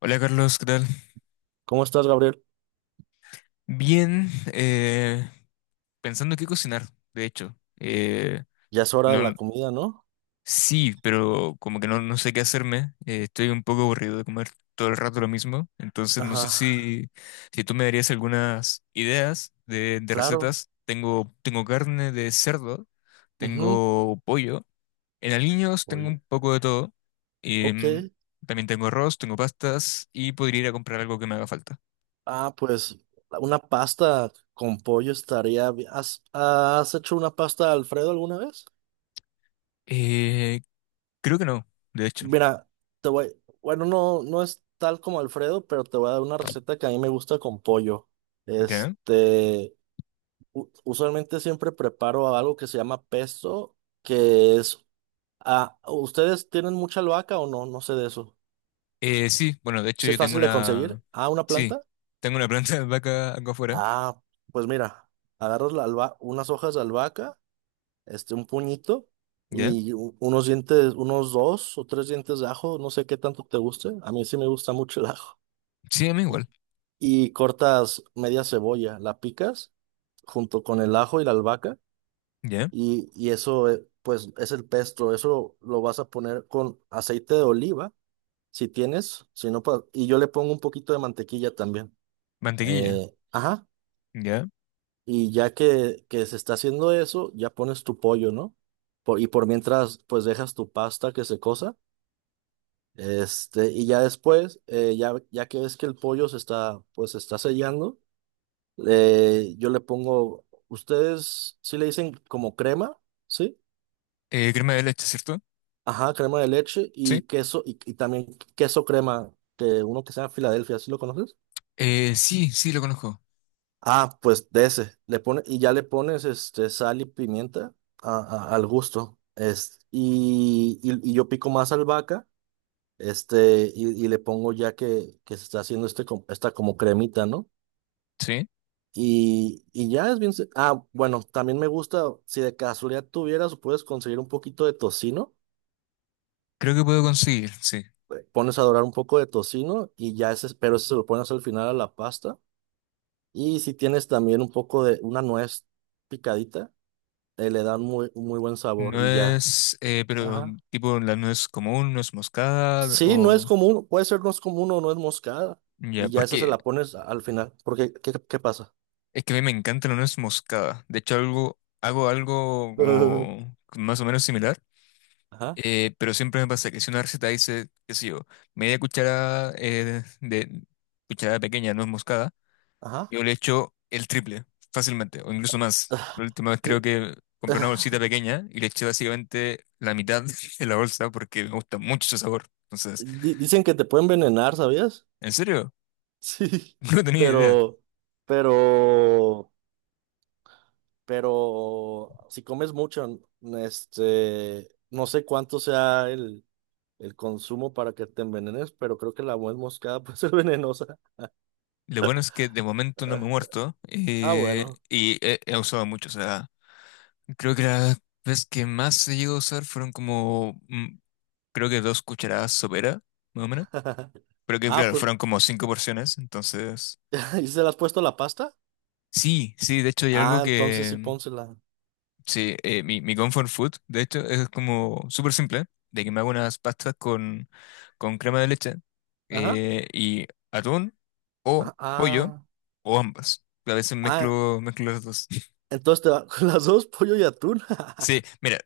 Hola Carlos, ¿qué tal? ¿Cómo estás, Gabriel? Bien, pensando qué cocinar, de hecho. Ya es hora de No, la comida, ¿no? sí, pero como que no sé qué hacerme. Estoy un poco aburrido de comer todo el rato lo mismo. Entonces no Ajá, sé si tú me darías algunas ideas de claro. recetas. Tengo carne de cerdo, Ujú. tengo pollo. En aliños tengo Oye, un poco de todo. em, ok. También tengo arroz, tengo pastas y podría ir a comprar algo que me haga falta. Ah, pues una pasta con pollo estaría bien. ¿Has hecho una pasta Alfredo alguna vez? Eh, Creo que no, de hecho. Mira, te voy. Bueno, no es tal como Alfredo, pero te voy a dar una receta que a mí me gusta con pollo. ¿Ya? Este, usualmente siempre preparo algo que se llama pesto, que es. Ah, ¿ustedes tienen mucha albahaca o no? No sé de eso. Sí, bueno, de hecho Si es yo tengo fácil de conseguir. una... Ah, una Sí, planta. tengo una planta de vaca acá afuera. Ah, pues mira, agarras la unas hojas de albahaca, un puñito ¿Ya? y unos dientes, unos dos o tres dientes de ajo, no sé qué tanto te guste. A mí sí me gusta mucho el ajo. Sí, a mí Y, igual. y cortas media cebolla, la picas junto con el ajo y la albahaca ¿Ya? y eso, pues, es el pesto. Eso lo vas a poner con aceite de oliva, si tienes, si no, pues, y yo le pongo un poquito de mantequilla también. Mantequilla. Ajá. ¿Ya? Y ya que se está haciendo eso, ya pones tu pollo, ¿no? Y por mientras, pues dejas tu pasta que se cosa. Este, y ya después, ya, ya que ves que el pollo se está, pues se está sellando, yo le pongo, ustedes sí le dicen como crema, ¿sí? Crema de leche, ¿cierto? Ajá, crema de leche Sí. y queso, y también queso crema, que uno que sea Filadelfia, ¿sí lo conoces? Sí, sí, lo conozco. Ah, pues de ese. Le pone, y ya le pones este, sal y pimienta a- al gusto. Es, y yo pico más albahaca, este, y le pongo ya que se está haciendo este, esta como cremita, ¿no? Sí. Y ya es bien. Ah, bueno, también me gusta, si de casualidad tuvieras, puedes conseguir un poquito de tocino. Creo que puedo conseguir, sí. Pones a dorar un poco de tocino y ya ese, pero ese se lo pones al final a la pasta. Y si tienes también un poco de una nuez picadita le dan muy, muy buen sabor No y ya. es, pero Ajá. tipo la nuez común, nuez moscada Sí, no es o... común, puede ser no es común o no es moscada Ya, y ya esa se porque la pones al final, porque ¿qué pasa? es que a mí me encanta la nuez moscada. De hecho, algo, hago algo como más o menos similar. Ajá, Pero siempre me pasa que si una receta dice, qué sé yo, media cuchara de cucharada pequeña, no es moscada, ajá. yo le echo el triple fácilmente, o incluso más. La última vez creo que compré una bolsita pequeña y le eché básicamente la mitad de la bolsa porque me gusta mucho ese sabor. Entonces, Dicen que te pueden envenenar, ¿sabías? ¿en serio? Sí, No tenía idea. pero, pero, pero si comes mucho, este, no sé cuánto sea el consumo para que te envenenes, pero creo que la nuez moscada puede ser venenosa. Lo bueno es que de momento no me he muerto Ah, bueno. y he usado mucho. O sea, creo que la vez que más he llegado a usar fueron como creo que dos cucharadas sopera, más o menos. Pero que Ah, claro, pues, fueron como cinco porciones, entonces... ¿y se le has puesto la pasta? Sí, sí, de hecho hay algo Ah, entonces que... sí, pónsela. Sí, mi comfort food, de hecho, es como súper simple, de que me hago unas pastas con crema de leche Ajá. Y atún o Ah, pollo ah, o ambas. A veces ah, mezclo, mezclo las dos. entonces te va con las dos, pollo y atún. Sí, mira,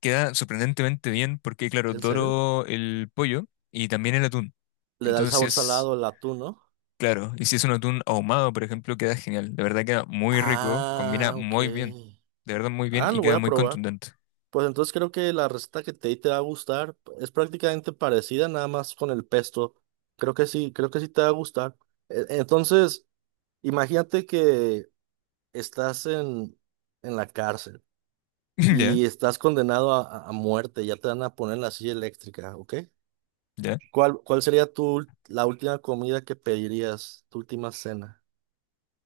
queda sorprendentemente bien porque, claro, ¿En serio? doro el pollo y también el atún. Le da el Entonces, sí sabor es... salado el atún, ¿no? Claro, y si es un atún ahumado, por ejemplo, queda genial. De verdad queda muy rico, combina Ah, ok. muy bien. De verdad muy bien Ah, y lo voy queda a muy probar. contundente. Pues entonces creo que la receta que te di te va a gustar. Es prácticamente parecida, nada más con el pesto. Creo que sí te va a gustar. Entonces, imagínate que estás en la cárcel. Ya, Y estás condenado a muerte, ya te van a poner en la silla eléctrica, ¿ok? ya. ¿Cuál sería tu, la última comida que pedirías, tu última cena?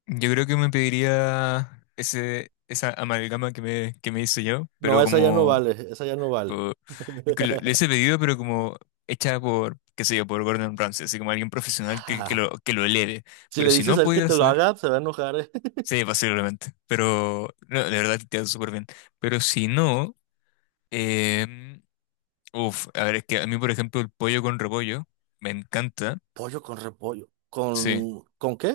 Yo creo que me pediría ese, esa amalgama que me hice yo, No, pero esa ya no como... vale, esa ya no vale. por- es que le hice pedido, pero como hecha por, qué sé yo, por Gordon Ramsay, así como alguien profesional que lo eleve. Si Pero le si dices no a él que pudiera te lo acceder, haga, se va a enojar, ¿eh? sí, posiblemente. Pero no, de verdad queda súper bien. Pero si no... em, Uf, a ver, es que a mí, por ejemplo, el pollo con repollo me encanta. Pollo con repollo. Sí, Con qué?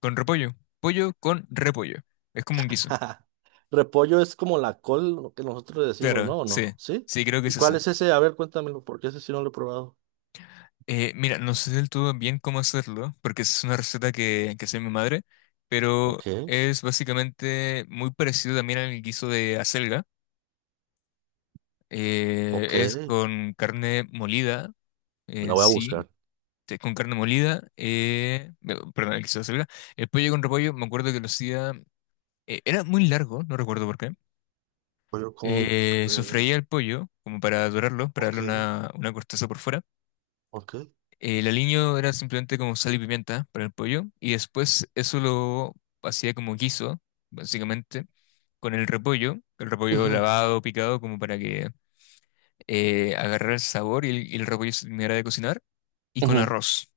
con repollo. Pollo con repollo. Es como un guiso. Repollo es como la col, lo que nosotros le decimos, Claro, ¿no? ¿O sí. no? ¿Sí? Sí, creo que ¿Y es cuál esa. es ese? A ver, cuéntamelo, porque ese sí no lo he probado. Mira, no sé del todo bien cómo hacerlo, porque es una receta que hace mi madre, pero Ok, es básicamente muy parecido también al guiso de acelga. Ok, Es con carne molida la en voy a sí, buscar. sí, con carne molida, perdón, el guiso de acelga. El pollo con repollo, me acuerdo que lo hacía era muy largo, no recuerdo por qué. Pollo con repollo. Sofreía el pollo, como para dorarlo, para darle Ok, una corteza por fuera. ok. El aliño era simplemente como sal y pimienta para el pollo. Y después eso lo hacía como guiso, básicamente, con el repollo. El repollo Ujú. lavado, picado, como para que agarrara el sabor y y el repollo se terminara de cocinar. Y con Ujú. arroz.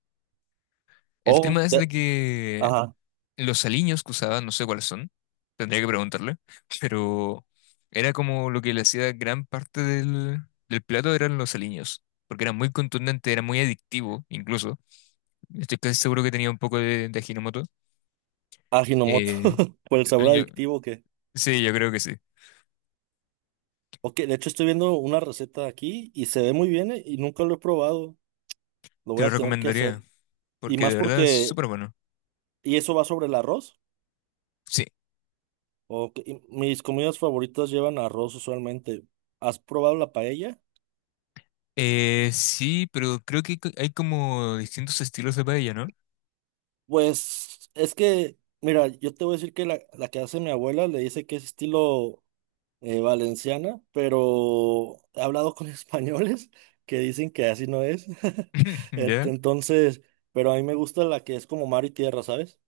El tema Oh, es de que ajá, los aliños que usaba, no sé cuáles son, tendría que preguntarle, pero era como lo que le hacía gran parte del plato eran los aliños, porque era muy contundente, era muy adictivo incluso. Estoy casi seguro que tenía un poco de Ajinomoto. Ajinomoto, Eh, por el sabor yo- adictivo que... sí, yo creo que sí. Ok, de hecho estoy viendo una receta aquí y se ve muy bien y nunca lo he probado. Lo Te voy lo a tener que hacer. recomendaría, Y porque de más verdad es porque... súper bueno. ¿Y eso va sobre el arroz? Sí, Ok, y mis comidas favoritas llevan arroz usualmente. ¿Has probado la paella? Sí, pero creo que hay como distintos estilos de paella, ¿no? Pues es que, mira, yo te voy a decir que la que hace mi abuela le dice que es estilo valenciana, pero he hablado con españoles que dicen que así no es. Ya, Entonces, pero a mí me gusta la que es como mar y tierra, ¿sabes?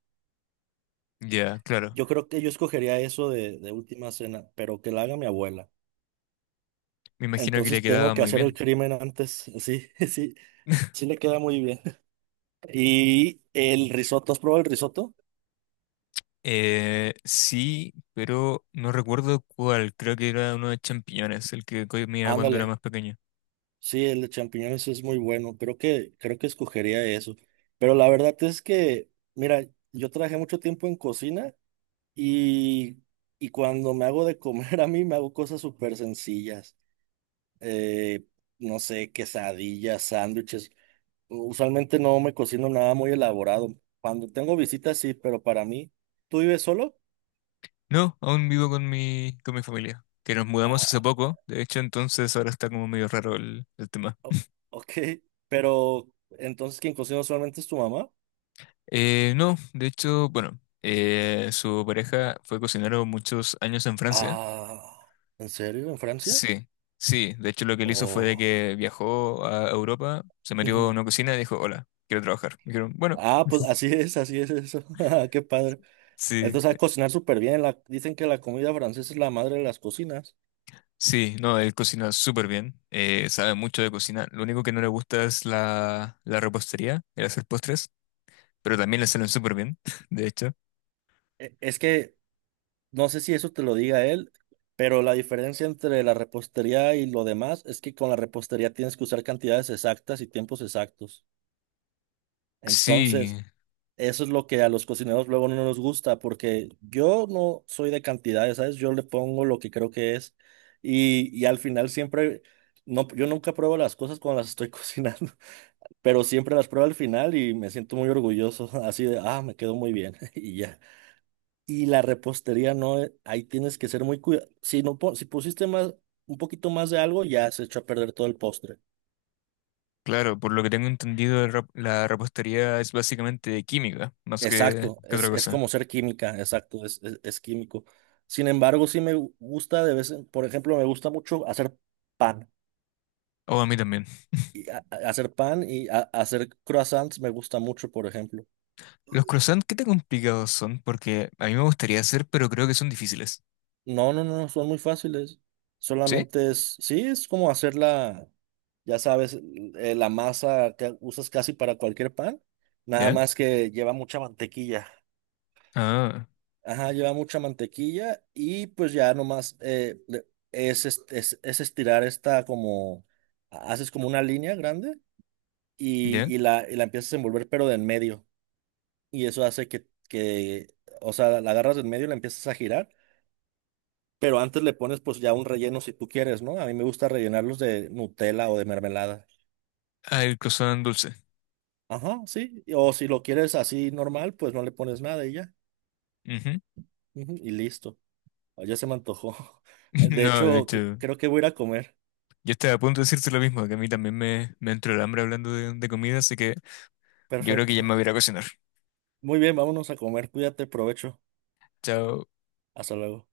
ya, claro. Yo creo que yo escogería eso de última cena, pero que la haga mi abuela. Me imagino que le Entonces tengo quedaba que muy hacer el bien. crimen antes. Sí, sí, sí le queda muy bien. Y el risotto, ¿has probado el risotto? Sí, pero no recuerdo cuál. Creo que era uno de champiñones, el que comía cuando era Ándale. más pequeño. Sí, el de champiñones es muy bueno. Creo que escogería eso. Pero la verdad es que, mira, yo trabajé mucho tiempo en cocina Y, y cuando me hago de comer a mí, me hago cosas súper sencillas. Eh, no sé, quesadillas, sándwiches. Usualmente no me cocino nada muy elaborado. Cuando tengo visitas, sí, pero para mí, ¿tú vives solo? No, aún vivo con con mi familia, que nos mudamos hace Ah, poco. De hecho, entonces ahora está como medio raro el tema. o- ok, pero entonces quien cocina usualmente es tu mamá. No, de hecho, bueno, su pareja fue cocinero muchos años en Francia. Ah, ¿en serio? ¿En Francia? Sí, sí. De hecho, lo que él hizo fue de Oh. que viajó a Europa, se metió en Ujú. una cocina y dijo, hola, quiero trabajar. Me dijeron, bueno. Ah, pues así es eso. Qué padre. Sí. Entonces, a cocinar súper bien. La, dicen que la comida francesa es la madre de las cocinas. Sí, no, él cocina súper bien, sabe mucho de cocina. Lo único que no le gusta es la repostería, el hacer postres, pero también le salen súper bien, de hecho. Es que no sé si eso te lo diga él, pero la diferencia entre la repostería y lo demás es que con la repostería tienes que usar cantidades exactas y tiempos exactos. Entonces, Sí, eso es lo que a los cocineros luego no nos gusta, porque yo no soy de cantidades, ¿sabes? Yo le pongo lo que creo que es y al final siempre, no, yo nunca pruebo las cosas cuando las estoy cocinando, pero siempre las pruebo al final y me siento muy orgulloso, así de, ah, me quedó muy bien y ya. Y la repostería no, ahí tienes que ser muy cuidado. Si no, si pusiste más, un poquito más de algo, ya se echó a perder todo el postre. claro, por lo que tengo entendido, la repostería es básicamente química, más Exacto, que otra es cosa. como ser química, exacto, es químico. Sin embargo, sí me gusta de vez en, por ejemplo, me gusta mucho hacer pan. O a mí también. Y hacer pan y hacer croissants me gusta mucho, por ejemplo. Los croissants, ¿qué tan complicados son? Porque a mí me gustaría hacer, pero creo que son difíciles. No, son muy fáciles. ¿Sí? Solamente es, sí, es como hacerla, ya sabes, la masa que usas casi para cualquier pan, nada ¿Ya? más que lleva mucha mantequilla. Ah, Ajá, lleva mucha mantequilla y pues ya nomás es, es estirar esta como, haces como una línea grande ¿ya? y y la empiezas a envolver pero de en medio. Y eso hace o sea, la agarras de en medio y la empiezas a girar. Pero antes le pones pues ya un relleno si tú quieres, ¿no? A mí me gusta rellenarlos de Nutella o de mermelada. Ah, el croissant dulce. Ajá, sí. O si lo quieres así normal, pues no le pones nada y ya. Ujú. Ujú, y listo. Ah, ya se me antojó. De No, de hecho, hecho. creo que voy a ir a comer. Yo estaba a punto de decirte lo mismo, que a mí también me entró el hambre hablando de comida, así que yo creo que ya me Perfecto. voy a ir a cocinar. Muy bien, vámonos a comer. Cuídate, provecho. Chao. Hasta luego.